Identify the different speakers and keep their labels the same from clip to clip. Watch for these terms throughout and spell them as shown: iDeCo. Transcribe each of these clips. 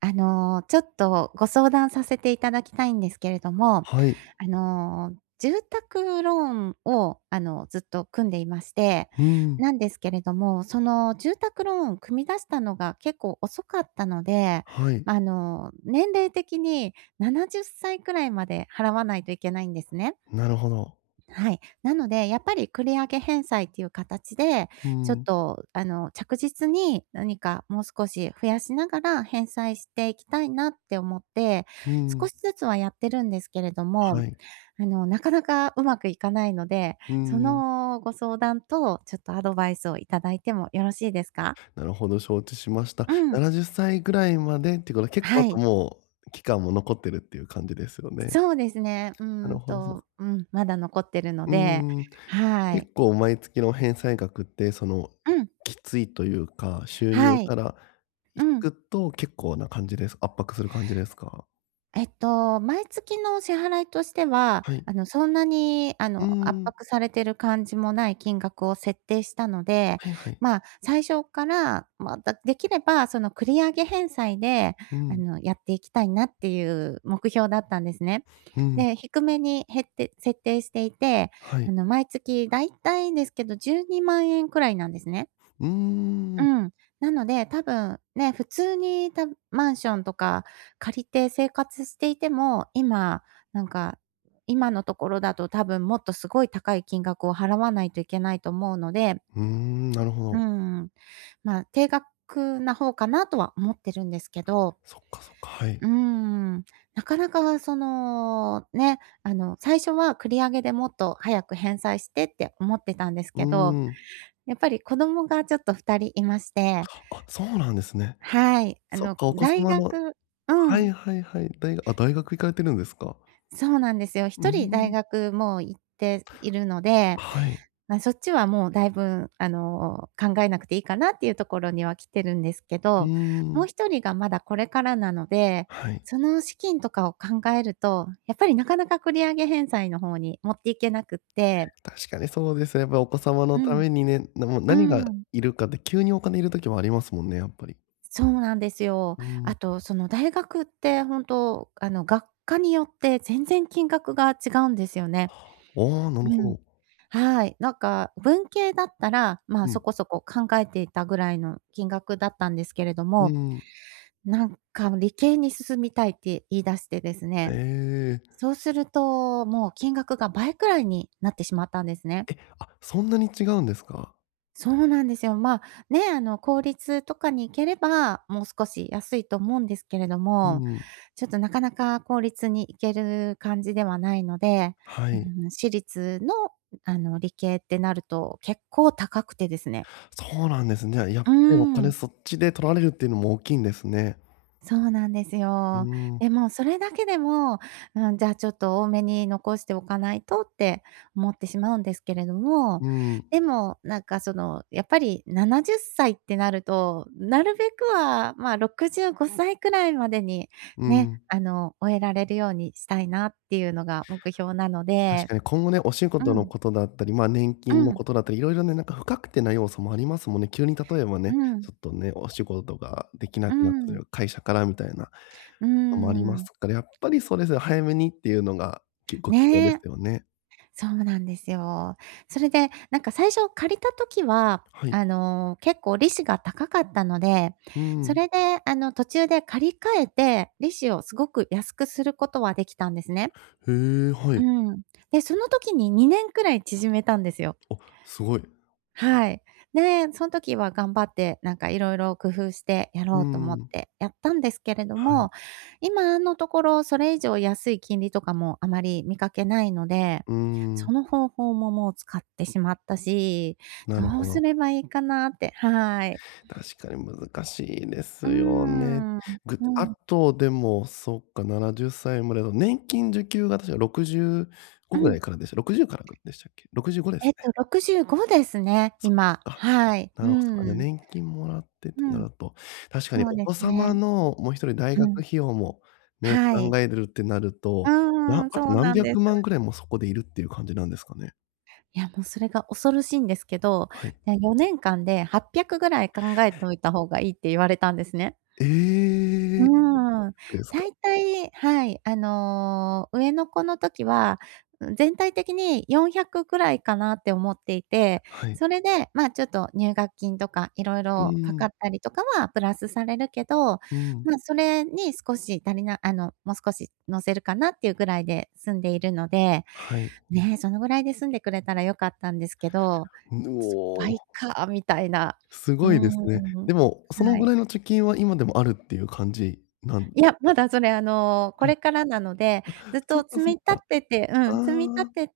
Speaker 1: ちょっとご相談させていただきたいんですけれども、
Speaker 2: はい。
Speaker 1: 住宅ローンを、ずっと組んでいまして、
Speaker 2: うん。
Speaker 1: なんですけれども、その住宅ローンを組み出したのが結構遅かったので、
Speaker 2: はい。
Speaker 1: 年齢的に70歳くらいまで払わないといけないんですね。
Speaker 2: なるほど。
Speaker 1: はい。なので、やっぱり繰り上げ返済っていう形で、
Speaker 2: う
Speaker 1: ちょっ
Speaker 2: ん。
Speaker 1: と、着実に何かもう少し増やしながら返済していきたいなって思って、
Speaker 2: う
Speaker 1: 少
Speaker 2: ん。
Speaker 1: しずつはやってるんですけれども、
Speaker 2: はい。
Speaker 1: なかなかうまくいかないので、
Speaker 2: う
Speaker 1: そ
Speaker 2: ん。
Speaker 1: のご相談とちょっとアドバイスをいただいてもよろしいですか？
Speaker 2: なるほど、承知しました。
Speaker 1: うん。
Speaker 2: 70歳ぐらいまでっていうことは、結構あ
Speaker 1: は
Speaker 2: と
Speaker 1: い。
Speaker 2: もう期間も残ってるっていう感じですよね。
Speaker 1: そうですね。
Speaker 2: なるほど、そう
Speaker 1: うん、まだ残ってるので、
Speaker 2: んうん。
Speaker 1: は
Speaker 2: 結
Speaker 1: い。
Speaker 2: 構毎月の返済額って、その、
Speaker 1: うん、
Speaker 2: きついというか、収入
Speaker 1: はい。
Speaker 2: から引
Speaker 1: うん。
Speaker 2: くと結構な感じです圧迫する感じですか？
Speaker 1: 毎月の支払いとしては、
Speaker 2: はい。
Speaker 1: そんなに、
Speaker 2: う
Speaker 1: 圧
Speaker 2: ん。
Speaker 1: 迫されてる感じもない金額を設定したので、
Speaker 2: はいはい。
Speaker 1: まあ、最初から、まあ、だできれば、その繰り上げ返済で、
Speaker 2: うん。
Speaker 1: やっていきたいなっていう目標だったんですね。
Speaker 2: うん。
Speaker 1: で、低めに減って設定していて、
Speaker 2: はい。
Speaker 1: 毎月だいたいですけど、12万円くらいなんですね。
Speaker 2: うー
Speaker 1: う
Speaker 2: ん。
Speaker 1: ん。なので、多分ね、普通にたマンションとか借りて生活していても、今、なんか、今のところだと多分もっとすごい高い金額を払わないといけないと思うので、
Speaker 2: うーん、なるほ
Speaker 1: う
Speaker 2: ど。
Speaker 1: ん、まあ、低額な方かなとは思ってるんですけど、
Speaker 2: そっかそっか。はい。
Speaker 1: うーん、なかなかその、ね、最初は繰り上げでもっと早く返済してって思ってたんです
Speaker 2: うー
Speaker 1: けど、
Speaker 2: ん。
Speaker 1: やっぱり子供がちょっと2人いまして、
Speaker 2: あ、そうなんですね。
Speaker 1: はい、
Speaker 2: そっか、お子
Speaker 1: 大
Speaker 2: 様の。
Speaker 1: 学、う
Speaker 2: はい
Speaker 1: ん、
Speaker 2: はいはい。だいあ、大学行かれてるんですか？
Speaker 1: そうなんですよ。
Speaker 2: うー
Speaker 1: 一人大
Speaker 2: ん。
Speaker 1: 学もう行っているので、
Speaker 2: はい。
Speaker 1: ま、そっちはもうだいぶ考えなくていいかなっていうところには来てるんですけ
Speaker 2: うー
Speaker 1: ど、もう
Speaker 2: ん。
Speaker 1: 一人がまだこれからなので、
Speaker 2: はい。
Speaker 1: その資金とかを考えると、やっぱりなかなか繰り上げ返済の方に持っていけなくって。
Speaker 2: 確かにそうですね。やっぱりお子様
Speaker 1: う
Speaker 2: のた
Speaker 1: ん、
Speaker 2: めにね、もう
Speaker 1: う
Speaker 2: 何が
Speaker 1: ん、
Speaker 2: いるかって急にお金いる時もありますもんね、やっぱり。
Speaker 1: そうなんですよ。
Speaker 2: うー
Speaker 1: あ
Speaker 2: ん。
Speaker 1: と、その大学って本当、学科によって全然金額が違うんですよね。
Speaker 2: ああ、なる
Speaker 1: う
Speaker 2: ほ
Speaker 1: ん。
Speaker 2: ど。
Speaker 1: はい。なんか、文系だったら、まあ、
Speaker 2: う
Speaker 1: そ
Speaker 2: ん。
Speaker 1: こそこ考えていたぐらいの金額だったんですけれど
Speaker 2: う
Speaker 1: も、
Speaker 2: ん。
Speaker 1: なんか理系に進みたいって言い出してですね、
Speaker 2: ええ。
Speaker 1: そうすると、もう金額が倍くらいになってしまったんですね。
Speaker 2: あ、そんなに違うんですか？
Speaker 1: そうなんですよ。まあ、ね、公立とかに行ければ、もう少し安いと思うんですけれど
Speaker 2: う
Speaker 1: も、
Speaker 2: ん。
Speaker 1: ちょっとなかなか公立に行ける感じではないので、
Speaker 2: はい。
Speaker 1: うん、私立の理系ってなると結構高くてですね。
Speaker 2: そうなんですね。やっ
Speaker 1: う
Speaker 2: ぱ
Speaker 1: ー
Speaker 2: りお金
Speaker 1: ん。
Speaker 2: そっちで取られるっていうのも大きいんですね。
Speaker 1: そうなんです
Speaker 2: う
Speaker 1: よ。
Speaker 2: ーん。
Speaker 1: でもそれだけでも、うん、じゃあちょっと多めに残しておかないとって思ってしまうんですけれども、
Speaker 2: うん、
Speaker 1: でもなんかその、やっぱり70歳っさいってなると、なるべくは、まあ、65歳くらいまでに
Speaker 2: う
Speaker 1: ね、
Speaker 2: ん。
Speaker 1: 終えられるようにしたいなっていうのが目標なの
Speaker 2: 確
Speaker 1: で、
Speaker 2: かに今後ね、お仕
Speaker 1: う
Speaker 2: 事の
Speaker 1: ん、
Speaker 2: ことだったり、まあ、年
Speaker 1: う
Speaker 2: 金のこ
Speaker 1: ん、
Speaker 2: とだったり、いろいろね、なんか不確定な要素もありますもんね。急に例えばね、
Speaker 1: うん、
Speaker 2: ちょっとね、お仕事ができな
Speaker 1: う
Speaker 2: くなったという
Speaker 1: ん、
Speaker 2: か、会社からみたいな
Speaker 1: う
Speaker 2: のもあります
Speaker 1: ん。
Speaker 2: から、やっぱりそうですよ、早めにっていうのが、ご希望です
Speaker 1: ね。
Speaker 2: よね。
Speaker 1: そうなんですよ。それで、なんか最初借りた時は、
Speaker 2: はい。
Speaker 1: 結構利子が高かったので、
Speaker 2: う
Speaker 1: そ
Speaker 2: ん。
Speaker 1: れで、途中で借り換えて、利子をすごく安くすることはできたんですね。
Speaker 2: へえ、は
Speaker 1: う
Speaker 2: い。
Speaker 1: ん。で、その時に2年くらい縮めたんですよ。
Speaker 2: あ、すごい。
Speaker 1: はい。で、その時は頑張って、なんかいろいろ工夫してや
Speaker 2: う
Speaker 1: ろうと思っ
Speaker 2: ん。
Speaker 1: てやったんですけれど
Speaker 2: はい。
Speaker 1: も、今のところそれ以上安い金利とかもあまり見かけないので、
Speaker 2: うん。
Speaker 1: その方法ももう使ってしまったし、
Speaker 2: なる
Speaker 1: どう
Speaker 2: ほ
Speaker 1: す
Speaker 2: ど。
Speaker 1: ればいいかなって、はい。
Speaker 2: 確かに難しいで
Speaker 1: うー
Speaker 2: すよね。
Speaker 1: ん。う
Speaker 2: あ
Speaker 1: ん。
Speaker 2: とでも、そっか、70歳までの年金受給が確か
Speaker 1: う
Speaker 2: 65ぐら
Speaker 1: ん。
Speaker 2: いからでした、60からでしたっけ？65ですね。
Speaker 1: 65ですね、今。
Speaker 2: あ、
Speaker 1: はい。
Speaker 2: な
Speaker 1: う
Speaker 2: るほど、じゃ、
Speaker 1: ん。
Speaker 2: 年金もらって
Speaker 1: う
Speaker 2: とな
Speaker 1: ん、
Speaker 2: ると、確かに
Speaker 1: そう
Speaker 2: お
Speaker 1: で
Speaker 2: 子
Speaker 1: す
Speaker 2: 様
Speaker 1: ね。
Speaker 2: のもう一人大
Speaker 1: う
Speaker 2: 学
Speaker 1: ん。
Speaker 2: 費用もね、
Speaker 1: はい。
Speaker 2: 考えるってなる
Speaker 1: う
Speaker 2: と、
Speaker 1: ーん、
Speaker 2: あ
Speaker 1: そ
Speaker 2: と
Speaker 1: うな
Speaker 2: 何
Speaker 1: んで
Speaker 2: 百
Speaker 1: す。
Speaker 2: 万ぐらいもそこでいるっていう感じなんですかね？
Speaker 1: いや、もうそれが恐ろしいんですけど、
Speaker 2: はい。
Speaker 1: で、4年間で800ぐらい考えといた方がいいって言われたんですね。
Speaker 2: ええ、い
Speaker 1: うーん。
Speaker 2: くらですか？
Speaker 1: 大体はい、上の子の時は、うん、全体的に400くくらいかなって思っていて、
Speaker 2: はい。
Speaker 1: それで、まあ、ちょっと入学金とかいろい
Speaker 2: う
Speaker 1: ろかか
Speaker 2: ん、
Speaker 1: ったりとかはプラスされるけど、
Speaker 2: うん、
Speaker 1: ま、それに少し足りなもう少し乗せるかなっていうぐらいで済んでいるので、
Speaker 2: はい。
Speaker 1: ねえ、そのぐらいで済んでくれたら良かったんですけど、
Speaker 2: う
Speaker 1: ちょっと
Speaker 2: お。
Speaker 1: 倍かみたいな。
Speaker 2: す
Speaker 1: うー
Speaker 2: ごいで
Speaker 1: ん。
Speaker 2: すね。でも、その
Speaker 1: は
Speaker 2: ぐ
Speaker 1: い。
Speaker 2: らいの貯金は今でもあるっていう感じなん。
Speaker 1: いや、まだそれ、こ
Speaker 2: はい。
Speaker 1: れからなので、ずっ
Speaker 2: そっ
Speaker 1: と
Speaker 2: か
Speaker 1: 積
Speaker 2: そ
Speaker 1: み
Speaker 2: っ
Speaker 1: 立
Speaker 2: か。
Speaker 1: ててう
Speaker 2: ああ、
Speaker 1: ん、積み立てて、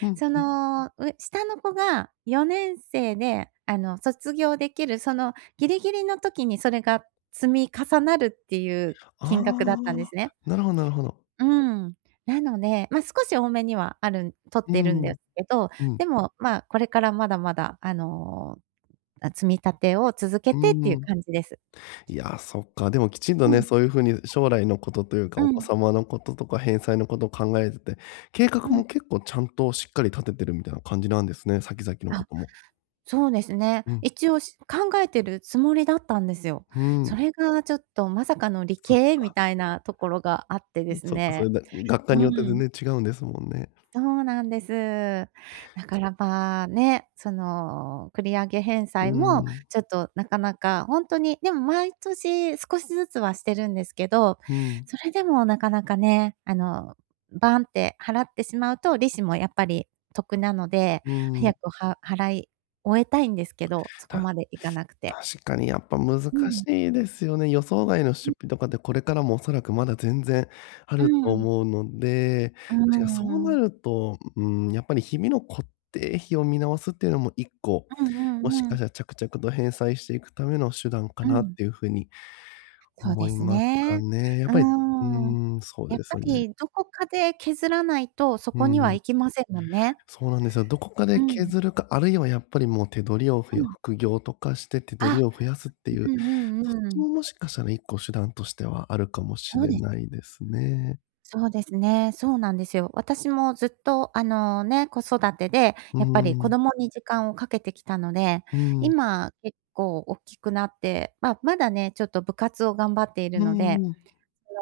Speaker 2: う
Speaker 1: そ
Speaker 2: ん。
Speaker 1: の、う下の子が4年生で、卒業できる、そのギリギリの時にそれが積み重なるっていう
Speaker 2: あ
Speaker 1: 金額だったんです
Speaker 2: あ、
Speaker 1: ね。
Speaker 2: なるほどなるほど。
Speaker 1: うん。なので、ま、少し多めにはあるん取っ
Speaker 2: う
Speaker 1: てるんで
Speaker 2: ん、
Speaker 1: すけど、
Speaker 2: うん、
Speaker 1: でも、ま、これからまだまだ、あ、積み立てを続け
Speaker 2: う
Speaker 1: てっていう
Speaker 2: ん。
Speaker 1: 感じです。
Speaker 2: いや、そっか、でもきちんと
Speaker 1: う
Speaker 2: ね、
Speaker 1: ん、
Speaker 2: そういう風に将来のことというか、
Speaker 1: う
Speaker 2: お子
Speaker 1: ん、
Speaker 2: 様のこととか返済のことを考えてて、計画
Speaker 1: うん。
Speaker 2: も結構ちゃんとしっかり立ててるみたいな感じなんですね、先々のこ
Speaker 1: あ、
Speaker 2: とも。
Speaker 1: そうですね。
Speaker 2: うん、
Speaker 1: 一応し考えてるつもりだったんですよ。
Speaker 2: う
Speaker 1: そ
Speaker 2: ん。
Speaker 1: れがちょっとまさかの理
Speaker 2: そっ
Speaker 1: 系み
Speaker 2: か、
Speaker 1: たいなところがあってです
Speaker 2: そっか、それ
Speaker 1: ね。
Speaker 2: で学科
Speaker 1: う
Speaker 2: によって全
Speaker 1: ん。
Speaker 2: 然違うんですもんね。
Speaker 1: そうなんです。だからまあね、その繰り上げ返
Speaker 2: う
Speaker 1: 済も
Speaker 2: ん、
Speaker 1: ちょっとなかなかほんとに、でも毎年少しずつはしてるんですけど、
Speaker 2: うん、
Speaker 1: それでもなかなかね、バンって払ってしまうと利子もやっぱり得なので、
Speaker 2: うん。
Speaker 1: 早くは払い終えたいんですけど、そこ
Speaker 2: た
Speaker 1: までいかなくて。
Speaker 2: 確かにやっぱ難
Speaker 1: う
Speaker 2: し
Speaker 1: ん。
Speaker 2: いですよね。予想外の出
Speaker 1: うん。
Speaker 2: 費とかってこれからもおそらくまだ全然あ
Speaker 1: う
Speaker 2: ると
Speaker 1: ん。
Speaker 2: 思うので、
Speaker 1: う
Speaker 2: 確かにそう
Speaker 1: んう
Speaker 2: な
Speaker 1: ん
Speaker 2: ると、うん、やっぱり日々の固定費を見直すっていうのも1個、
Speaker 1: う
Speaker 2: もしかし
Speaker 1: ん。
Speaker 2: たら着々と返済していくための手段か
Speaker 1: う
Speaker 2: なっ
Speaker 1: ん。
Speaker 2: ていう風に
Speaker 1: そうで
Speaker 2: 思い
Speaker 1: す
Speaker 2: ますか
Speaker 1: ね。
Speaker 2: ね。やっ
Speaker 1: う
Speaker 2: ぱり、う
Speaker 1: ーん。
Speaker 2: ん、そう
Speaker 1: やっ
Speaker 2: で
Speaker 1: ぱ
Speaker 2: すね。
Speaker 1: りどこかで削らないと、そ
Speaker 2: う
Speaker 1: こには
Speaker 2: ん。
Speaker 1: 行きませんもんね。
Speaker 2: そうなんですよ。どこかで
Speaker 1: うん、
Speaker 2: 削るか、あるいはやっぱりもう手取りを
Speaker 1: うん。
Speaker 2: 副業とかして手取
Speaker 1: あ、
Speaker 2: りを増やすってい
Speaker 1: う
Speaker 2: う、
Speaker 1: んう
Speaker 2: そっ
Speaker 1: んう
Speaker 2: ち
Speaker 1: ん。
Speaker 2: ももしかしたら一個手段としてはあるかもし
Speaker 1: そう
Speaker 2: れ
Speaker 1: です。
Speaker 2: ないですね。
Speaker 1: そうですね。そうなんですよ。私もずっとあのね、子育てで、
Speaker 2: うー
Speaker 1: やっぱり子
Speaker 2: ん、
Speaker 1: 供に時間をかけてきたので、
Speaker 2: うん、
Speaker 1: 今結構大きくなって、まあ、まだね、ちょっと部活を頑張っている
Speaker 2: う
Speaker 1: ので
Speaker 2: ん、うん。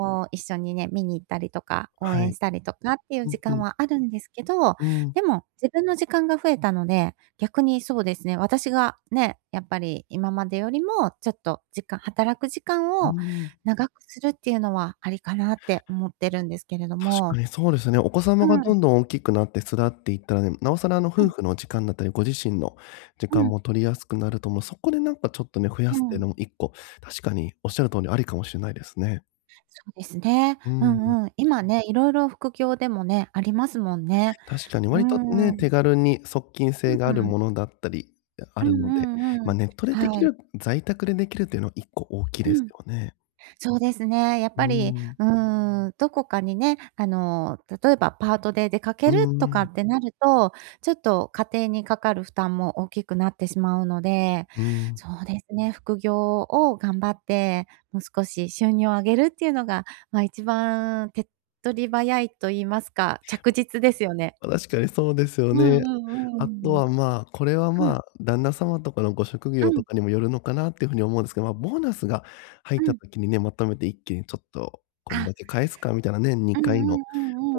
Speaker 1: 一緒にね、見に行ったりとか、応
Speaker 2: は
Speaker 1: 援
Speaker 2: い。
Speaker 1: したりとかっていう
Speaker 2: う
Speaker 1: 時
Speaker 2: んう
Speaker 1: 間
Speaker 2: ん、
Speaker 1: はあるんですけど、
Speaker 2: うん、
Speaker 1: でも自分の時間が増えたので、逆にそうですね、私がね、やっぱり今までよりもちょっと時間働く時間
Speaker 2: う
Speaker 1: を
Speaker 2: ん。
Speaker 1: 長くするっていうのはありかなって思ってるんですけれど
Speaker 2: 確
Speaker 1: も。
Speaker 2: かにそうですね。お子様が
Speaker 1: う
Speaker 2: ど
Speaker 1: ん、
Speaker 2: んどん大きくなって育っていったらね、なおさらあの
Speaker 1: う
Speaker 2: 夫
Speaker 1: ん、
Speaker 2: 婦の時間だったり、ご自身の時間
Speaker 1: う
Speaker 2: も取りやすくなると思う。そこでなんかちょっとね、増やす
Speaker 1: ん、
Speaker 2: っ
Speaker 1: う
Speaker 2: ていうの
Speaker 1: ん。
Speaker 2: も一個、確かにおっしゃる通りありかもしれないですね。
Speaker 1: そうですね。
Speaker 2: う
Speaker 1: う
Speaker 2: ん。
Speaker 1: んうん。今ね、いろいろ副業でもね、ありますもんね。
Speaker 2: 確かに
Speaker 1: う
Speaker 2: 割とね、
Speaker 1: ーん。
Speaker 2: 手軽に側近性が
Speaker 1: う
Speaker 2: ある
Speaker 1: ん。
Speaker 2: ものだったり、あ
Speaker 1: う
Speaker 2: るので、
Speaker 1: んうんう
Speaker 2: まあ、
Speaker 1: ん。
Speaker 2: ネットででき
Speaker 1: はい。
Speaker 2: る在宅でできるというのは1個大きい
Speaker 1: う
Speaker 2: です
Speaker 1: ん。
Speaker 2: よね。
Speaker 1: そうですね。やっ
Speaker 2: う
Speaker 1: ぱ
Speaker 2: ー
Speaker 1: り、
Speaker 2: ん。
Speaker 1: うーん、どこかにね、例えばパートで出か
Speaker 2: う
Speaker 1: ける
Speaker 2: ー
Speaker 1: とか
Speaker 2: ん。
Speaker 1: ってなると、ちょっと家庭にかかる負担も大きくなってしまうので、
Speaker 2: うーん。
Speaker 1: そうですね、副業を頑張って、もう少し収入を上げるっていうのが、まあ、一番手っ取り早いと言いますか、着実ですよね。
Speaker 2: ま、確かにそうですよ
Speaker 1: うん
Speaker 2: ね。
Speaker 1: う
Speaker 2: あ
Speaker 1: ん
Speaker 2: と
Speaker 1: うん。
Speaker 2: は、まあ、これは、
Speaker 1: う
Speaker 2: ま
Speaker 1: ん、
Speaker 2: あ、旦那様とかのご職
Speaker 1: う
Speaker 2: 業
Speaker 1: ん、
Speaker 2: と
Speaker 1: う
Speaker 2: かにもよるのかなっていうふうに思うんですけど、まあ、ボーナスが入っ
Speaker 1: んう
Speaker 2: た
Speaker 1: ん。
Speaker 2: 時にね、まとめて一気にちょっと、こん
Speaker 1: あ、
Speaker 2: だけ返すかみたいなね、
Speaker 1: うん
Speaker 2: 2回
Speaker 1: う
Speaker 2: の
Speaker 1: ん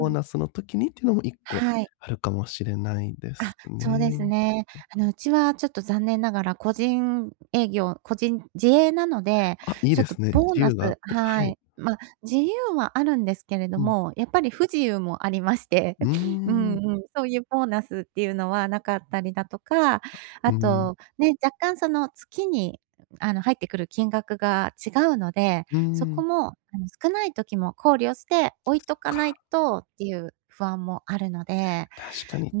Speaker 1: うんう
Speaker 2: ー
Speaker 1: ん。
Speaker 2: ナスの時にっていうのも1個
Speaker 1: はい。
Speaker 2: あるかもしれないで
Speaker 1: あ、
Speaker 2: す
Speaker 1: そ
Speaker 2: ね。
Speaker 1: うですね。うちはちょっと残念ながら個人営業、個人自営なので、
Speaker 2: あ、いい
Speaker 1: ちょ
Speaker 2: で
Speaker 1: っと
Speaker 2: すね。自
Speaker 1: ボーナ
Speaker 2: 由
Speaker 1: ス
Speaker 2: があって、は
Speaker 1: は
Speaker 2: い。
Speaker 1: い。まあ、自由はあるんですけれど
Speaker 2: うん。
Speaker 1: も、やっぱり不自由もありまして、
Speaker 2: うー
Speaker 1: うんう
Speaker 2: ん。
Speaker 1: ん、そういうボーナスっていうのはなかったりだとか、
Speaker 2: う
Speaker 1: あ
Speaker 2: ーん。
Speaker 1: と、ね、若干その月に、入ってくる金額が違うので、
Speaker 2: うー
Speaker 1: そこ
Speaker 2: ん。
Speaker 1: も、少ない時も考慮して置いとか
Speaker 2: か、
Speaker 1: ないとっていう不安もあるので、
Speaker 2: 確かに。
Speaker 1: うー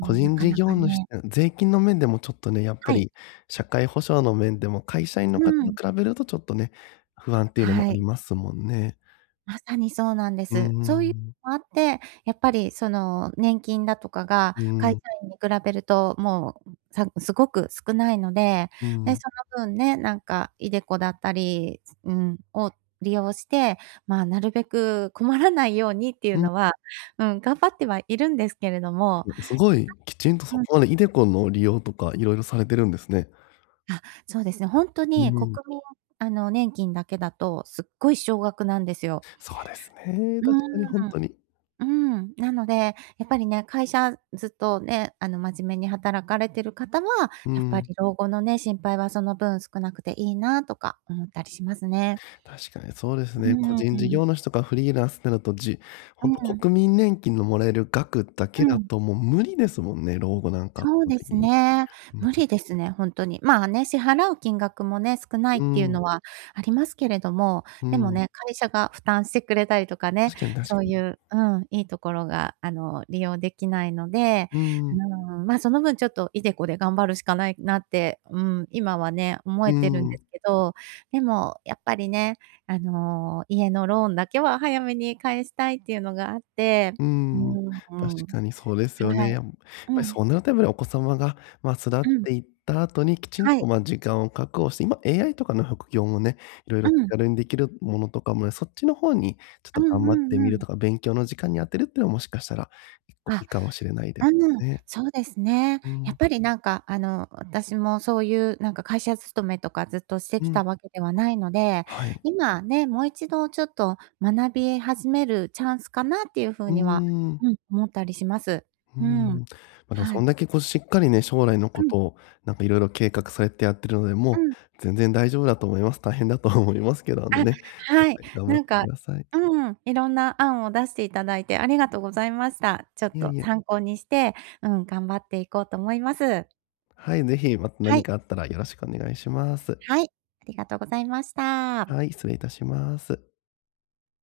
Speaker 2: 個
Speaker 1: な
Speaker 2: 人
Speaker 1: か
Speaker 2: 事
Speaker 1: な
Speaker 2: 業
Speaker 1: か
Speaker 2: 主っ
Speaker 1: ね、
Speaker 2: て、税金の面でもちょっとね、やっぱ
Speaker 1: はい。
Speaker 2: り社会保障の面でも会社員の
Speaker 1: う
Speaker 2: 方
Speaker 1: ん。
Speaker 2: と比べるとちょっとね、不安っていうのも
Speaker 1: は
Speaker 2: あり
Speaker 1: い。
Speaker 2: ますもんね。
Speaker 1: まさにそうなんで
Speaker 2: うー
Speaker 1: す。そういう
Speaker 2: ん。
Speaker 1: のもあって、やっぱりその、年金だとかが
Speaker 2: うー
Speaker 1: 会社
Speaker 2: ん。
Speaker 1: 員に比べると、もう、さすごく少ないので、
Speaker 2: うー
Speaker 1: で、そ
Speaker 2: ん。
Speaker 1: の分ね、なんか、iDeCo だったり、うん、を利用して、まあ、なるべく困らないようにっていう
Speaker 2: うん。
Speaker 1: のは、うん、頑張ってはいるんですけれども、
Speaker 2: すごいきちんとそ
Speaker 1: うん、
Speaker 2: こまで iDeCo の利用とか色々されてるんですね。
Speaker 1: あ、そうですね、ほんと
Speaker 2: うー
Speaker 1: に国
Speaker 2: ん。
Speaker 1: 民年金だけだとすっごい少額なんですよ。
Speaker 2: そうですね、
Speaker 1: う
Speaker 2: 確かにほん
Speaker 1: ーん、
Speaker 2: とに。
Speaker 1: うん。なので、やっぱりね、会社ずっとね、真面目に働かれてる方は、
Speaker 2: うー
Speaker 1: やっぱ
Speaker 2: ん。
Speaker 1: り老後のね、心配はその分少なくていいなとか思ったりしますね。
Speaker 2: 確かにそうです
Speaker 1: う
Speaker 2: ね。個
Speaker 1: ー
Speaker 2: 人事
Speaker 1: ん。
Speaker 2: 業主とかフリーランスってなると、
Speaker 1: う
Speaker 2: 本当
Speaker 1: ん。
Speaker 2: 国民年金のもらえる額だけ
Speaker 1: う
Speaker 2: だ
Speaker 1: ん。
Speaker 2: ともう無理ですもんね、老後なんか圧
Speaker 1: そう
Speaker 2: 倒
Speaker 1: で
Speaker 2: 的
Speaker 1: す
Speaker 2: に。
Speaker 1: ね。
Speaker 2: うん、
Speaker 1: 無理ですね、ほんとに。まあね、支払う金額もね、少ない
Speaker 2: う
Speaker 1: っていう
Speaker 2: ん、
Speaker 1: のはありますけれども、
Speaker 2: う
Speaker 1: でも
Speaker 2: ん。
Speaker 1: ね、会社が負担してくれたりとかね、
Speaker 2: 確かに確
Speaker 1: そ
Speaker 2: か
Speaker 1: う
Speaker 2: に。
Speaker 1: いう、うん、いいところが、利用できないので、
Speaker 2: うん、
Speaker 1: うーん、ま、その分ちょっといでこで頑張るしかないなって、うん、今はね、思
Speaker 2: う
Speaker 1: えてるんで
Speaker 2: ん。
Speaker 1: すけど、でもやっぱりね、家のローンだけは早めに返したいっていうのがあって、
Speaker 2: うー
Speaker 1: う
Speaker 2: ん、
Speaker 1: ーん、
Speaker 2: 確かにそうですよ
Speaker 1: は
Speaker 2: ね。
Speaker 1: い。
Speaker 2: やっぱ
Speaker 1: う
Speaker 2: り
Speaker 1: ん、
Speaker 2: そうなるとやっぱりお子様が、ま、巣立っ
Speaker 1: うん。
Speaker 2: ていった後にきちん
Speaker 1: は
Speaker 2: と、
Speaker 1: い。
Speaker 2: ま、時間を確保して、今 AI とかの副業もね、色
Speaker 1: う
Speaker 2: 々手
Speaker 1: ん。
Speaker 2: 軽にできるものとかもね、そっちの方にちょっ
Speaker 1: う
Speaker 2: と
Speaker 1: ん
Speaker 2: 頑張っ
Speaker 1: う
Speaker 2: て
Speaker 1: ん
Speaker 2: み
Speaker 1: う
Speaker 2: る
Speaker 1: ん。
Speaker 2: とか、勉強の時間に充てるってのはもしかしたら、1個い
Speaker 1: あ、
Speaker 2: いかもしれないで
Speaker 1: うん、
Speaker 2: すね。
Speaker 1: そうですね。
Speaker 2: う
Speaker 1: やっ
Speaker 2: ん、
Speaker 1: ぱりなんかあの、私もそういうなんか会社勤めとかずっとして
Speaker 2: う
Speaker 1: き
Speaker 2: ん、
Speaker 1: たわけではないので、
Speaker 2: はい。
Speaker 1: 今ね、もう一度ちょっと学び始めるチャンスかなっていうふう
Speaker 2: うー
Speaker 1: には、
Speaker 2: ん。
Speaker 1: うん、思ったりします。
Speaker 2: うー
Speaker 1: う
Speaker 2: ん。
Speaker 1: ん。
Speaker 2: ま、でも
Speaker 1: は
Speaker 2: そん
Speaker 1: い。
Speaker 2: だけこうしっかりね、将来の
Speaker 1: う
Speaker 2: こ
Speaker 1: ん
Speaker 2: とをなんか色々計画されてやってるので、
Speaker 1: う
Speaker 2: も
Speaker 1: ん。
Speaker 2: う全然大丈夫だと思います。大変だと思いますけど、あの
Speaker 1: あ、
Speaker 2: ね、やっ
Speaker 1: はい。
Speaker 2: ぱり頑張っ
Speaker 1: なん
Speaker 2: てく
Speaker 1: か、
Speaker 2: ださい。
Speaker 1: うん、いろんな案を出していただいてありがとうございました。ちょっ
Speaker 2: いえ
Speaker 1: と
Speaker 2: いえ。
Speaker 1: 参考にして、うん、頑張っていこうと思います。
Speaker 2: はい、ぜひまた
Speaker 1: は
Speaker 2: 何
Speaker 1: い。
Speaker 2: かあったらよろしくお願いします。
Speaker 1: はい、ありがとうございました。
Speaker 2: はい、失礼いたします。